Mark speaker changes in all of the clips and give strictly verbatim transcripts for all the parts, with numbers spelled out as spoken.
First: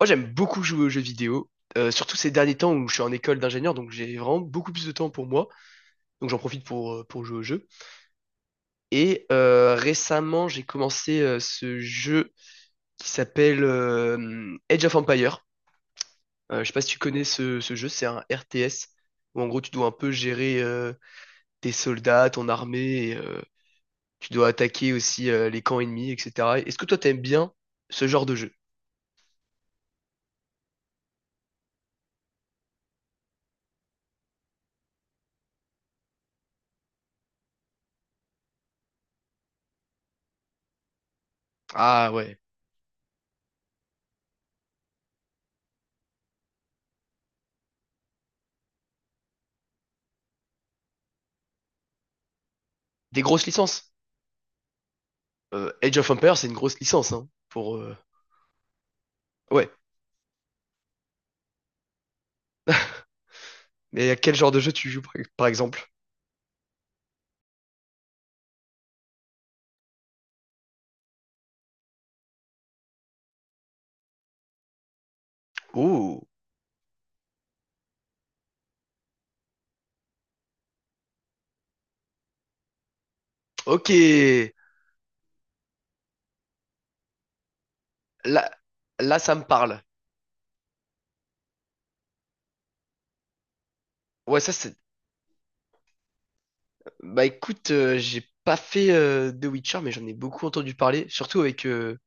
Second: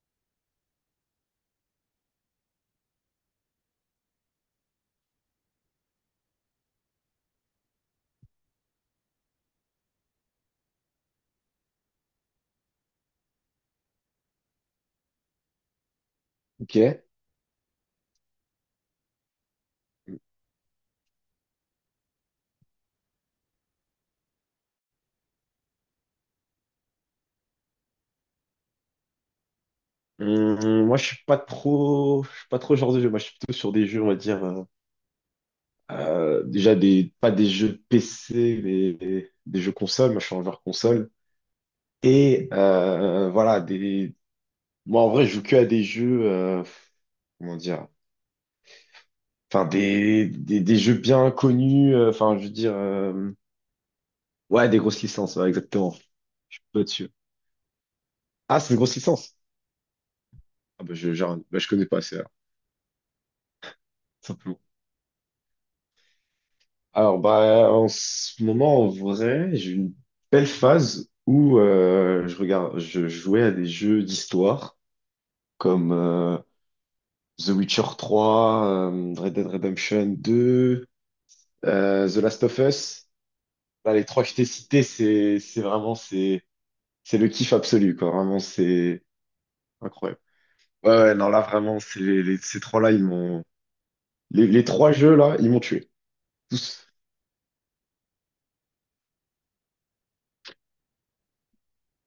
Speaker 1: Moi, j'aime beaucoup jouer aux jeux vidéo, euh, surtout ces derniers temps où je suis en école d'ingénieur, donc j'ai vraiment beaucoup plus de temps pour moi, donc j'en profite pour, euh, pour jouer aux jeux. Et euh, récemment, j'ai commencé euh, ce jeu qui s'appelle euh, Age of Empire. Euh, je sais pas si tu
Speaker 2: Ok.
Speaker 1: connais ce, ce jeu, c'est un R T S où en gros tu dois un peu gérer euh, tes soldats, ton armée, et, euh, tu dois attaquer aussi euh, les camps ennemis, et cetera. Est-ce que toi t'aimes bien ce genre de jeu?
Speaker 2: Hum, moi, je suis pas trop, je suis pas trop genre de jeu. Moi, je suis plutôt sur des jeux, on va dire, euh, euh, déjà des, pas des jeux P C, mais des, des jeux console. Moi, je suis un joueur console.
Speaker 1: Ah ouais,
Speaker 2: Et euh, voilà, des. Moi, en vrai, je joue que à des jeux, euh, comment dire, enfin des, des, des jeux bien connus. euh, Enfin, je veux dire,
Speaker 1: des
Speaker 2: euh,
Speaker 1: grosses licences.
Speaker 2: ouais, des grosses licences, ouais,
Speaker 1: Euh,
Speaker 2: exactement.
Speaker 1: Age of Empire, c'est une
Speaker 2: Je suis
Speaker 1: grosse
Speaker 2: pas dessus.
Speaker 1: licence hein, pour, euh,
Speaker 2: Ah, c'est une grosse licence.
Speaker 1: ouais.
Speaker 2: Ah bah, je, genre, bah, je connais pas, c'est
Speaker 1: Mais à quel genre
Speaker 2: tout.
Speaker 1: de jeu tu joues, par par exemple?
Speaker 2: Alors, bah, en ce moment, en vrai, j'ai eu une belle phase où euh, je regarde, je jouais à des jeux d'histoire comme
Speaker 1: Oh,
Speaker 2: euh, The Witcher trois, euh, Red Dead Redemption deux, euh, The Last of Us.
Speaker 1: ok.
Speaker 2: Bah, les trois que je t'ai cités, c'est, c'est vraiment, c'est, c'est le kiff absolu, quoi. Vraiment,
Speaker 1: Là,
Speaker 2: c'est
Speaker 1: là, ça me parle.
Speaker 2: incroyable. Ouais, ouais, non, là, vraiment, c'est les, les- ces trois-là, ils m'ont,
Speaker 1: Ouais,
Speaker 2: les,
Speaker 1: ça,
Speaker 2: les
Speaker 1: c'est.
Speaker 2: trois jeux, là, ils m'ont tué. Tous.
Speaker 1: Bah écoute, euh, j'ai pas fait euh, The Witcher, mais j'en ai beaucoup entendu parler, surtout avec euh,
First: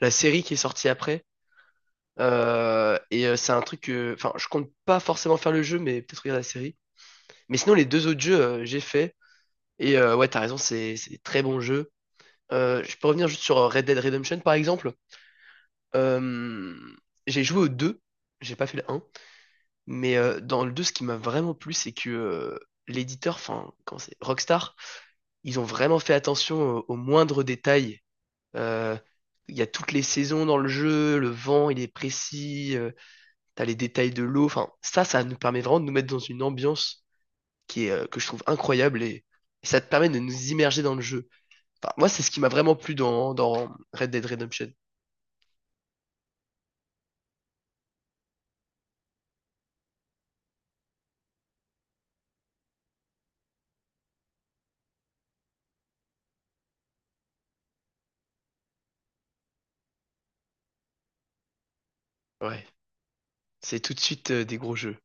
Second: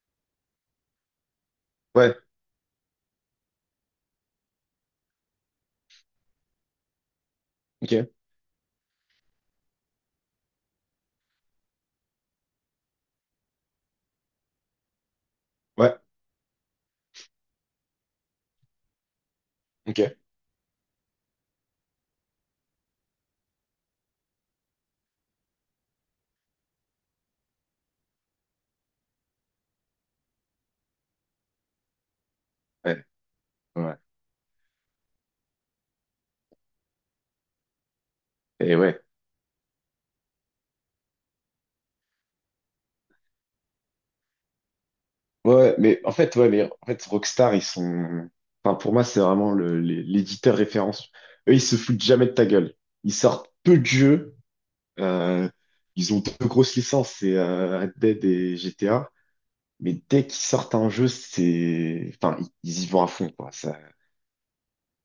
Speaker 1: la série qui est sortie après.
Speaker 2: Ouais,
Speaker 1: Euh, et euh, c'est un truc que. Enfin, je compte pas forcément faire le jeu, mais peut-être regarder la série. Mais sinon, les deux
Speaker 2: ok,
Speaker 1: autres jeux, euh, j'ai fait. Et euh, ouais, t'as raison, c'est c'est des très bons jeux. Euh, je peux revenir juste sur euh, Red Dead Redemption, par exemple.
Speaker 2: ouais,
Speaker 1: Euh, j'ai joué aux deux, j'ai pas fait le un.
Speaker 2: ok,
Speaker 1: Mais euh, dans le deux, ce qui m'a vraiment plu, c'est que euh, l'éditeur, enfin, comment c'est, Rockstar, ils ont vraiment fait attention au- aux moindres détails. Euh, Il y a toutes les saisons dans le jeu, le vent, il est précis, euh,
Speaker 2: ouais,
Speaker 1: t'as les
Speaker 2: ouais.
Speaker 1: détails de l'eau. Enfin, ça, ça nous permet vraiment de nous mettre dans une ambiance qui est, euh, que je trouve
Speaker 2: Et ouais.
Speaker 1: incroyable et, et ça te permet de nous immerger dans le jeu. Enfin, moi, c'est ce qui m'a vraiment plu dans, dans Red Dead Redemption.
Speaker 2: Ouais, mais en fait, ouais, mais en fait, Rockstar, ils sont. Enfin, pour moi, c'est vraiment le, les- l'éditeur référence. Eux, ils se foutent jamais de ta gueule. Ils sortent peu de jeux. euh, Ils ont deux grosses licences, c'est euh, Red Dead et G T A. Mais dès qu'ils sortent un jeu, c'est. Enfin, ils
Speaker 1: Ouais,
Speaker 2: ils y vont à fond, quoi. Ça...
Speaker 1: c'est tout de suite euh, des gros jeux.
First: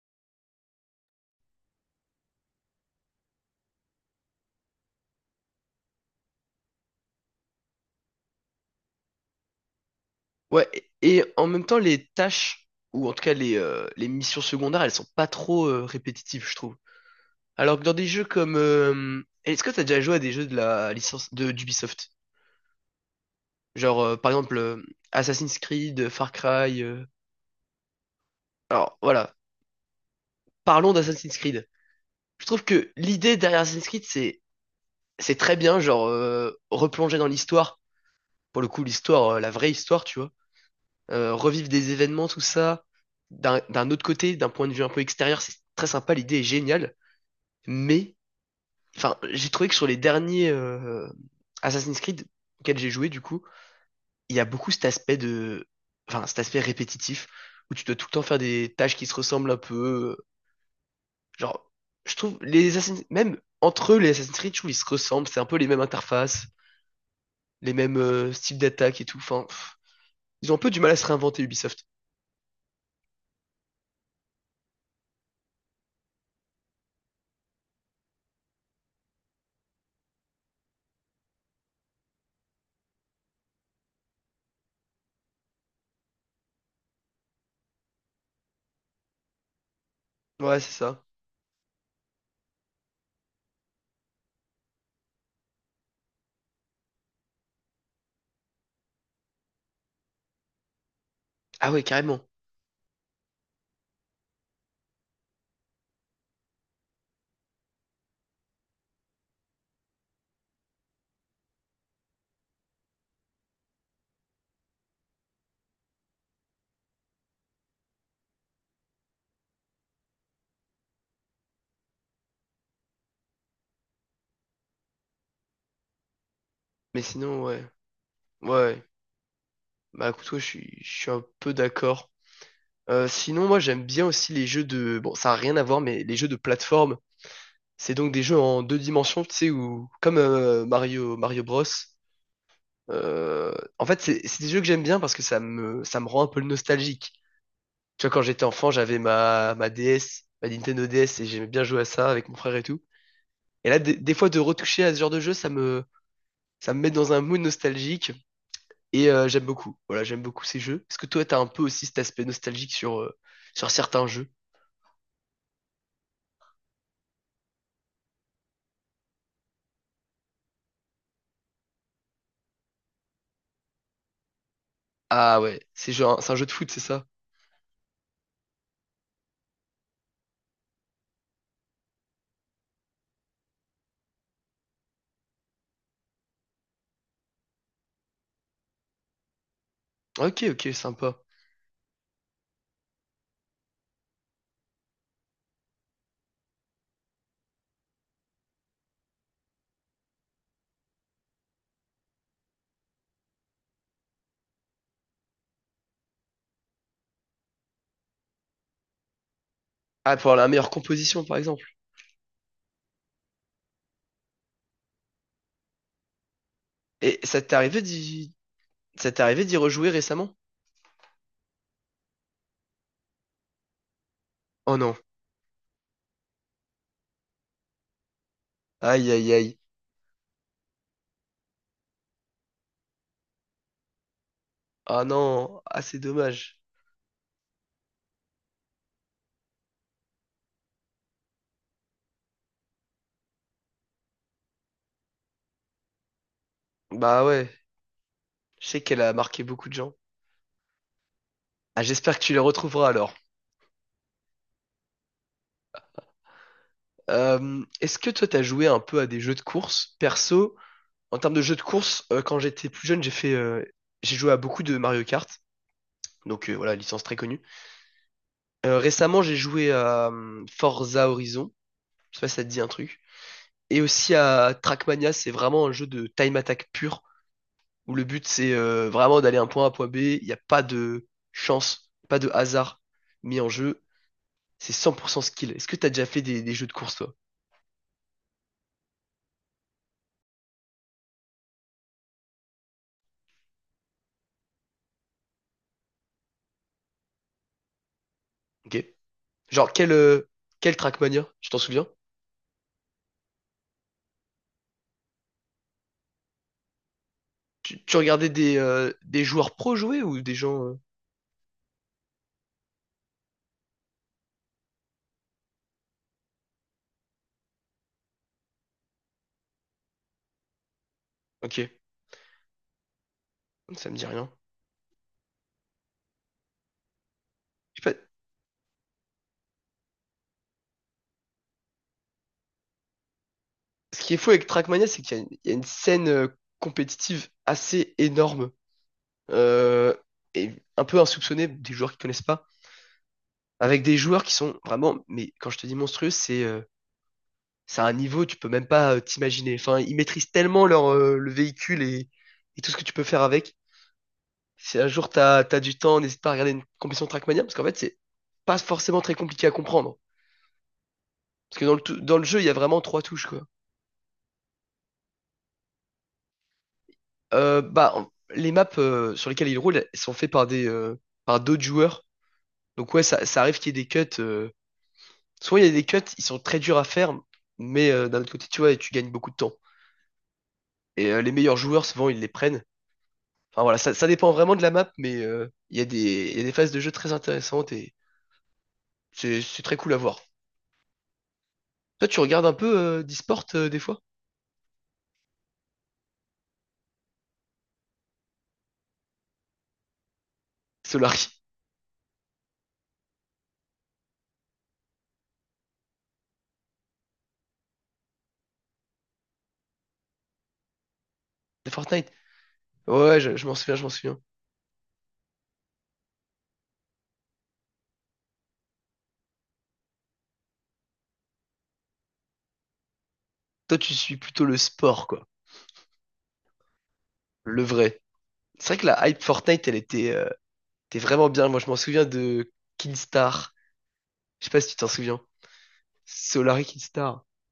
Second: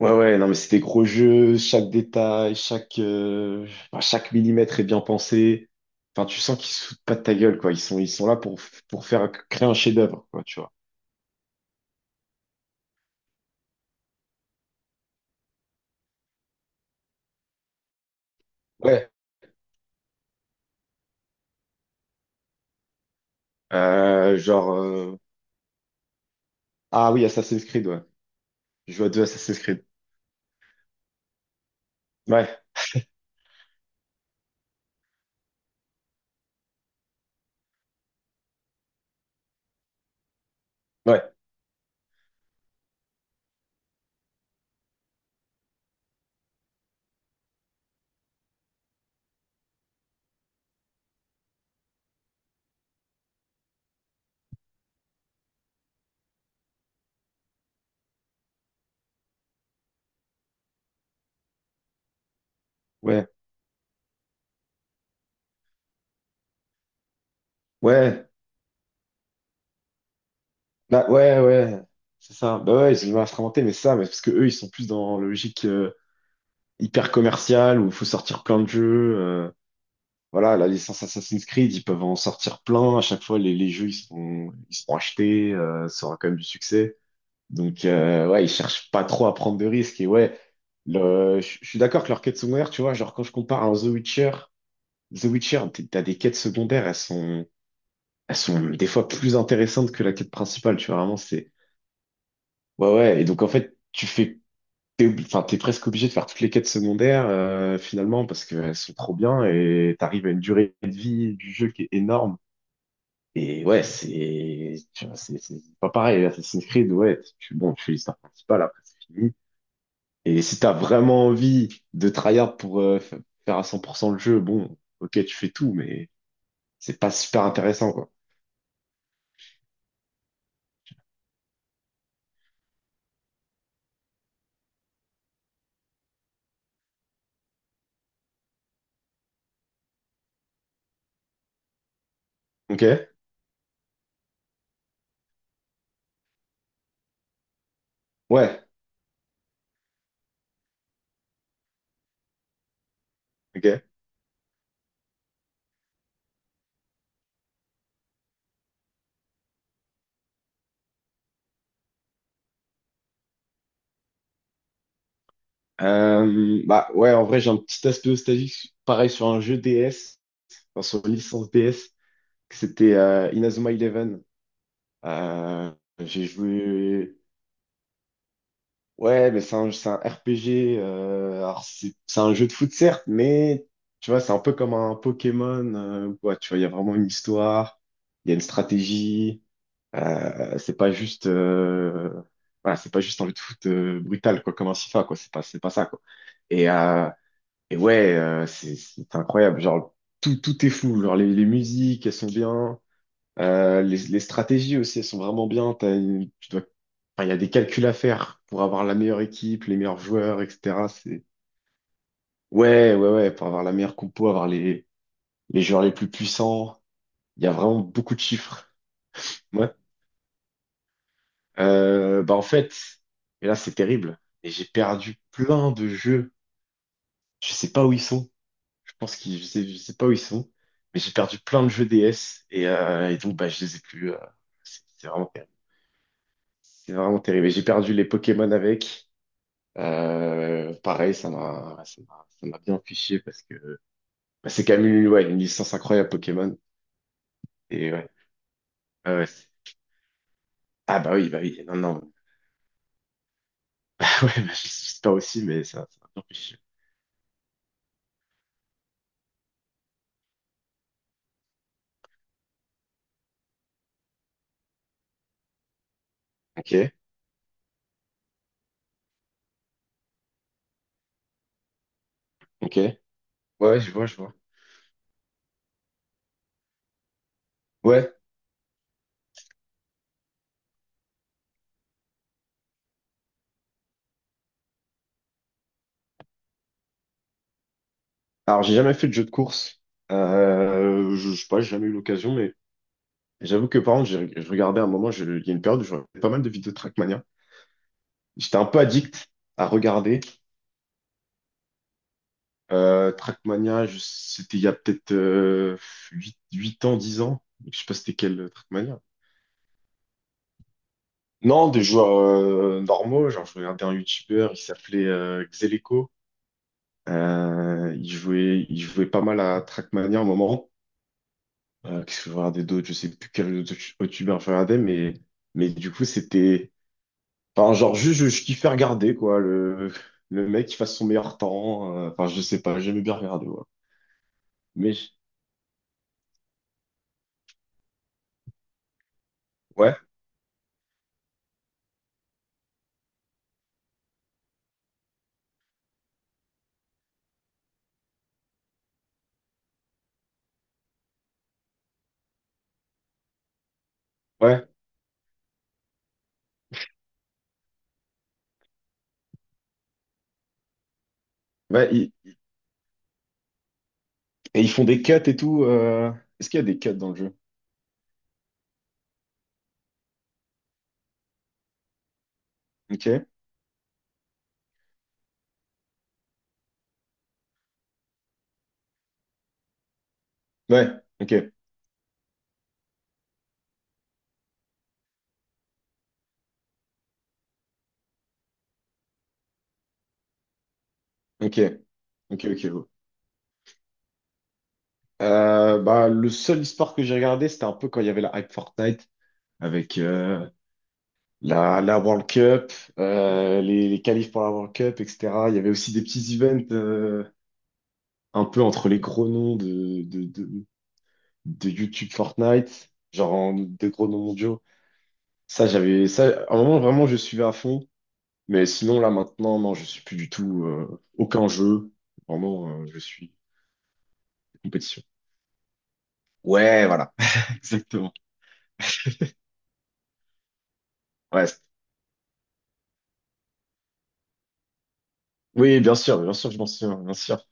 Speaker 2: Ouais, ouais, non, mais c'est des gros jeux. Chaque détail, chaque, euh, enfin, chaque millimètre est bien pensé. Enfin, tu sens qu'ils se foutent pas de ta gueule, quoi. Ils sont, ils sont là pour, pour faire créer un chef-d'œuvre, quoi, tu
Speaker 1: Ouais,
Speaker 2: vois.
Speaker 1: et et en même temps, les tâches, ou en tout cas les, euh, les missions secondaires, elles sont pas trop euh, répétitives, je trouve. Alors que dans des jeux comme...
Speaker 2: Ouais.
Speaker 1: euh, est-ce que t'as déjà joué à des jeux de la licence de d'Ubisoft? Genre, euh, par
Speaker 2: Euh,
Speaker 1: exemple,
Speaker 2: genre,
Speaker 1: euh,
Speaker 2: euh,
Speaker 1: Assassin's Creed, euh, Far Cry... euh,
Speaker 2: ah oui, Assassin's Creed, ouais. Je
Speaker 1: alors,
Speaker 2: joue à deux
Speaker 1: voilà.
Speaker 2: Assassin's Creed.
Speaker 1: Parlons d'Assassin's Creed. Je
Speaker 2: Ouais,
Speaker 1: trouve que l'idée derrière Assassin's Creed, c'est c'est très bien, genre, euh, replonger dans l'histoire. Pour le coup, l'histoire, euh, la vraie histoire, tu vois.
Speaker 2: ouais,
Speaker 1: Euh, revivre des événements, tout ça, d'un d'un autre côté, d'un point de vue un peu extérieur, c'est très sympa, l'idée est géniale. Mais, enfin, j'ai trouvé que sur les derniers euh, Assassin's Creed auxquels j'ai joué, du coup, il y a beaucoup cet aspect de, enfin, cet aspect répétitif où tu dois tout le temps faire des tâches qui se ressemblent un peu. Genre, je trouve les Assassin's,
Speaker 2: ouais,
Speaker 1: même entre eux, les Assassin's Creed, je trouve ils se ressemblent, c'est un peu les mêmes interfaces, les mêmes
Speaker 2: ouais.
Speaker 1: euh, styles d'attaque et tout. Enfin, pff, ils ont un peu du mal à
Speaker 2: Bah,
Speaker 1: se
Speaker 2: ouais,
Speaker 1: réinventer
Speaker 2: ouais,
Speaker 1: Ubisoft.
Speaker 2: c'est ça. Bah ouais, ils ont instrumenté, mais ça, mais parce que eux, ils sont plus dans la logique euh, hyper commerciale où il faut sortir plein de jeux. Euh, voilà, la licence Assassin's Creed, ils peuvent en sortir plein. À chaque fois, les, les jeux, ils sont, ils sont achetés, euh, ça aura quand même du succès. Donc, euh, ouais, ils cherchent pas trop à prendre de risques. Et ouais,
Speaker 1: Ouais, c'est ça.
Speaker 2: le, je je suis d'accord que leur quête sommaire, tu vois, genre quand je compare à un The Witcher, The Witcher, t- t'as des quêtes secondaires, elles sont, elles sont des fois plus intéressantes que la quête principale, tu vois, vraiment, c'est...
Speaker 1: Ah ouais, carrément.
Speaker 2: Ouais, ouais, et donc en fait, tu fais... T'es obli- enfin, t'es presque obligé de faire toutes les quêtes secondaires, euh, finalement, parce qu'elles sont trop bien, et t'arrives à une durée de vie du jeu qui est énorme. Et ouais, c'est... tu vois, C'est c'est pas pareil, Assassin's Creed, ouais, tu, bon, tu fais l'histoire principale, après c'est fini. Et si t'as vraiment envie de tryhard pour euh, fa- faire à cent pour cent le jeu, bon, ok, tu fais tout, mais c'est
Speaker 1: Mais
Speaker 2: pas
Speaker 1: sinon,
Speaker 2: super
Speaker 1: ouais.
Speaker 2: intéressant, quoi.
Speaker 1: Ouais. Bah écoute, ouais, je suis, je suis un peu d'accord. Euh, sinon, moi, j'aime bien aussi les jeux de... Bon, ça n'a rien à voir, mais les jeux de plateforme. C'est donc des jeux en deux dimensions, tu sais, où... Comme euh, Mario, Mario Bros.
Speaker 2: Ok?
Speaker 1: Euh, En fait, c'est c'est des jeux que j'aime bien parce que ça me, ça me rend un peu nostalgique. Tu vois, quand j'étais
Speaker 2: Ouais,
Speaker 1: enfant, j'avais ma, ma D S, ma Nintendo D S, et j'aimais bien jouer à ça avec mon frère et tout. Et là,
Speaker 2: ok.
Speaker 1: des, des fois, de retoucher à ce genre de jeu, ça me, ça me met dans un mood nostalgique, et euh, j'aime beaucoup. Voilà, j'aime beaucoup ces jeux. Est-ce que toi, t'as un peu aussi cet aspect nostalgique sur, euh, sur certains jeux?
Speaker 2: Euh, bah ouais, en vrai, j'ai un petit aspect nostalgique, pareil sur un jeu D S, enfin, sur une licence D S, que c'était euh, Inazuma Eleven.
Speaker 1: Ah ouais,
Speaker 2: Euh,
Speaker 1: c'est genre
Speaker 2: j'ai
Speaker 1: c'est un jeu de foot, c'est ça?
Speaker 2: joué. Ouais, mais c'est un, c'est un R P G. Euh, alors, c'est c'est un jeu de foot, certes, mais tu vois, c'est un peu comme un Pokémon. Euh, ouais, tu vois, il y a vraiment une histoire, il y a une stratégie.
Speaker 1: Ok,
Speaker 2: Euh,
Speaker 1: ok,
Speaker 2: c'est pas
Speaker 1: sympa.
Speaker 2: juste. Euh, voilà, c'est pas juste un jeu de foot euh, brutal, quoi, comme un FIFA, quoi. C'est pas, c'est pas ça, quoi. Et, euh, Et ouais, euh, c'est c'est incroyable. Genre, tout, tout est fou. Genre, les, les musiques, elles sont bien. Euh, les, les stratégies aussi, elles sont vraiment bien. T'as une- tu dois, enfin, il y a des calculs à faire pour avoir la meilleure équipe, les meilleurs
Speaker 1: Ah, pour
Speaker 2: joueurs,
Speaker 1: la meilleure
Speaker 2: et cetera. C'est,
Speaker 1: composition, par exemple.
Speaker 2: ouais, ouais, ouais, pour avoir la meilleure compo, avoir les, les joueurs les plus puissants.
Speaker 1: Et ça
Speaker 2: Il y a
Speaker 1: t'est
Speaker 2: vraiment
Speaker 1: arrivé
Speaker 2: beaucoup de
Speaker 1: d'y,
Speaker 2: chiffres.
Speaker 1: ça t'est arrivé d'y
Speaker 2: Ouais.
Speaker 1: rejouer récemment?
Speaker 2: Euh, bah, en fait, et là, c'est terrible. Et j'ai
Speaker 1: Oh non.
Speaker 2: perdu plein de jeux. Je sais pas où ils sont. Je
Speaker 1: Aïe,
Speaker 2: pense
Speaker 1: aïe,
Speaker 2: qu'ils, je
Speaker 1: aïe.
Speaker 2: sais, je sais pas où ils sont, mais j'ai perdu plein de jeux D S et, euh, et donc bah, je les ai plus. euh, c'est
Speaker 1: Ah
Speaker 2: c'est vraiment terrible.
Speaker 1: non, ah c'est dommage.
Speaker 2: C'est vraiment terrible. Et j'ai perdu les Pokémon avec. Euh, pareil, ça m'a, ça m'a, ça m'a bien fiché parce que bah, c'est quand même une, ouais, une licence incroyable Pokémon.
Speaker 1: Bah ouais,
Speaker 2: Et ouais,
Speaker 1: je sais qu'elle a
Speaker 2: ouais, ouais,
Speaker 1: marqué
Speaker 2: c'est-
Speaker 1: beaucoup de gens.
Speaker 2: ah bah oui, bah oui, non,
Speaker 1: Ah,
Speaker 2: non.
Speaker 1: j'espère que tu les retrouveras alors.
Speaker 2: Ah ouais, bah, j'espère aussi, mais ça, ça m'a bien fiché.
Speaker 1: Euh, est-ce que toi t'as joué un peu à des jeux de course? Perso, en termes de jeux de course, euh, quand j'étais plus jeune, j'ai fait, euh, j'ai joué à beaucoup de Mario Kart, donc euh,
Speaker 2: Ok,
Speaker 1: voilà, licence très connue. Euh, récemment, j'ai joué à euh, Forza Horizon, je sais pas si ça te dit un
Speaker 2: ok.
Speaker 1: truc. Et
Speaker 2: Ouais, je vois,
Speaker 1: aussi
Speaker 2: je vois.
Speaker 1: à Trackmania, c'est vraiment un jeu de time attack pur, où le
Speaker 2: Ouais.
Speaker 1: but c'est euh, vraiment d'aller un point A, point B. Il n'y a pas de chance, pas de hasard mis en jeu. C'est cent pour cent skill. Est-ce que t'as déjà fait des, des jeux de course, toi?
Speaker 2: Alors j'ai jamais fait de jeu de course. Euh, je, je sais pas, j'ai jamais eu l'occasion, mais j'avoue que par contre, j'ai- je regardais à un moment, je- il y a une période où je regardais pas mal de vidéos de Trackmania. J'étais un peu
Speaker 1: Ok.
Speaker 2: addict à
Speaker 1: Genre, quel,
Speaker 2: regarder.
Speaker 1: euh, quel Trackmania? Tu t'en souviens?
Speaker 2: Euh, Trackmania, je- c'était il y a peut-être euh, huit 8 ans, dix ans. Je
Speaker 1: Tu,
Speaker 2: sais pas
Speaker 1: tu
Speaker 2: c'était
Speaker 1: regardais
Speaker 2: quel euh,
Speaker 1: des, euh,
Speaker 2: Trackmania.
Speaker 1: des joueurs pro jouer ou des gens. Euh,
Speaker 2: Non, des joueurs euh, normaux. Genre, je regardais un YouTuber, il s'appelait euh, Xeleco. Euh, il jouait, il jouait pas mal à Trackmania à un moment.
Speaker 1: Ok,
Speaker 2: Euh, qu'est-ce que je regardais d'autres? Je sais plus quel autre autre
Speaker 1: ça me dit rien.
Speaker 2: YouTuber je regardais, mais, mais du coup, c'était. Enfin,
Speaker 1: Je sais
Speaker 2: genre,
Speaker 1: pas.
Speaker 2: juste, je, je kiffais regarder, quoi. Le, le mec qui fasse son meilleur temps. euh, Enfin, je sais pas, j'aimais bien regarder, ouais.
Speaker 1: Ce qui est fou avec Trackmania,
Speaker 2: Mais,
Speaker 1: c'est
Speaker 2: je-
Speaker 1: qu'il y a une, il y a une scène euh, compétitive assez énorme euh,
Speaker 2: ouais,
Speaker 1: et un peu insoupçonnée des joueurs qui connaissent pas, avec des joueurs qui sont vraiment, mais quand je te dis monstrueux, c'est euh, c'est à un niveau, tu peux même pas euh, t'imaginer. Enfin, ils maîtrisent tellement leur, euh, le véhicule et, et tout ce que tu peux faire avec.
Speaker 2: ouais,
Speaker 1: Si un jour t'as, t'as du temps, n'hésite pas à regarder une compétition Trackmania, parce qu'en fait, c'est pas forcément très compliqué à comprendre. Parce que dans le,
Speaker 2: ouais.
Speaker 1: tou-
Speaker 2: ils-
Speaker 1: dans le jeu, il y a vraiment trois touches, quoi.
Speaker 2: et ils font des cuts et tout. euh, Est-ce qu'il y a des cuts dans le jeu?
Speaker 1: Euh, bah, en- les maps euh, sur lesquelles ils roulent, elles sont faites par des, euh, par d'autres joueurs. Donc ouais, ça,
Speaker 2: Ok.
Speaker 1: ça arrive qu'il y ait des cuts. euh, souvent, il y a des cuts, ils sont très durs à faire, mais euh, d'un autre côté, tu vois, tu gagnes beaucoup de temps.
Speaker 2: Ouais,
Speaker 1: Et euh, les
Speaker 2: ok,
Speaker 1: meilleurs joueurs, souvent, ils les prennent. Enfin voilà, ça, ça dépend vraiment de la map, mais euh, il y a des, il y a des phases de jeu très intéressantes et c'est c'est très cool à voir.
Speaker 2: ok,
Speaker 1: Toi, tu
Speaker 2: ok,
Speaker 1: regardes un
Speaker 2: ok.
Speaker 1: peu
Speaker 2: ouais.
Speaker 1: euh, d'e-sport euh, des fois?
Speaker 2: Euh, bah, le seul e-sport que j'ai regardé, c'était un peu quand il y avait la hype Fortnite avec euh,
Speaker 1: Solari,
Speaker 2: la, la World Cup, euh, les, les qualifs pour la World Cup, et cetera. Il y avait aussi des petits events euh, un peu entre les gros noms de de, de, de
Speaker 1: de
Speaker 2: YouTube
Speaker 1: Fortnite?
Speaker 2: Fortnite,
Speaker 1: Ouais,
Speaker 2: genre
Speaker 1: je, je m'en
Speaker 2: en,
Speaker 1: souviens, je m'en
Speaker 2: des gros
Speaker 1: souviens.
Speaker 2: noms mondiaux. Ça, j'avais ça. À un moment, vraiment, je suivais à fond. Mais sinon, là, maintenant, non, je suis plus du tout euh, aucun jeu. Vraiment, euh, je suis
Speaker 1: Toi, tu suis plutôt le
Speaker 2: compétition.
Speaker 1: sport, quoi.
Speaker 2: Ouais, voilà,
Speaker 1: Le vrai.
Speaker 2: exactement.
Speaker 1: C'est vrai que la hype Fortnite, elle était, euh, était vraiment
Speaker 2: Ouais.
Speaker 1: bien. Moi,
Speaker 2: c'est-
Speaker 1: je m'en souviens de Kinstar. Je sais pas si tu t'en souviens.
Speaker 2: Oui, bien sûr, bien sûr, je
Speaker 1: Solari
Speaker 2: m'en souviens, bien
Speaker 1: Kinstar.
Speaker 2: sûr,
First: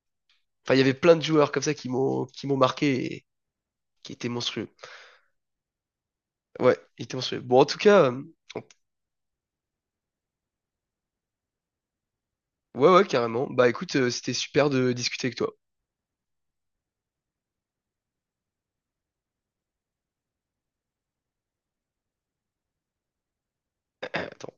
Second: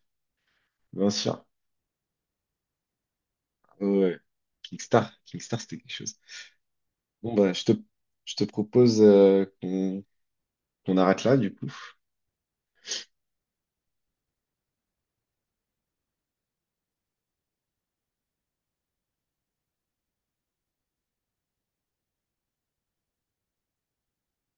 Speaker 1: Enfin, il y avait
Speaker 2: bien
Speaker 1: plein de
Speaker 2: sûr.
Speaker 1: joueurs comme ça qui m'ont qui m'ont marqué et
Speaker 2: Ouais.
Speaker 1: qui
Speaker 2: ouais.
Speaker 1: étaient monstrueux.
Speaker 2: Kickstar, Kickstar, c'était quelque chose.
Speaker 1: Ouais, ils étaient
Speaker 2: Bon,
Speaker 1: monstrueux.
Speaker 2: bah,
Speaker 1: Bon, en
Speaker 2: je te,
Speaker 1: tout cas, euh,
Speaker 2: je te propose euh, qu'on qu'on arrête là, du coup.
Speaker 1: ouais, ouais, carrément. Bah écoute, euh, c'était super de discuter avec toi. Attends.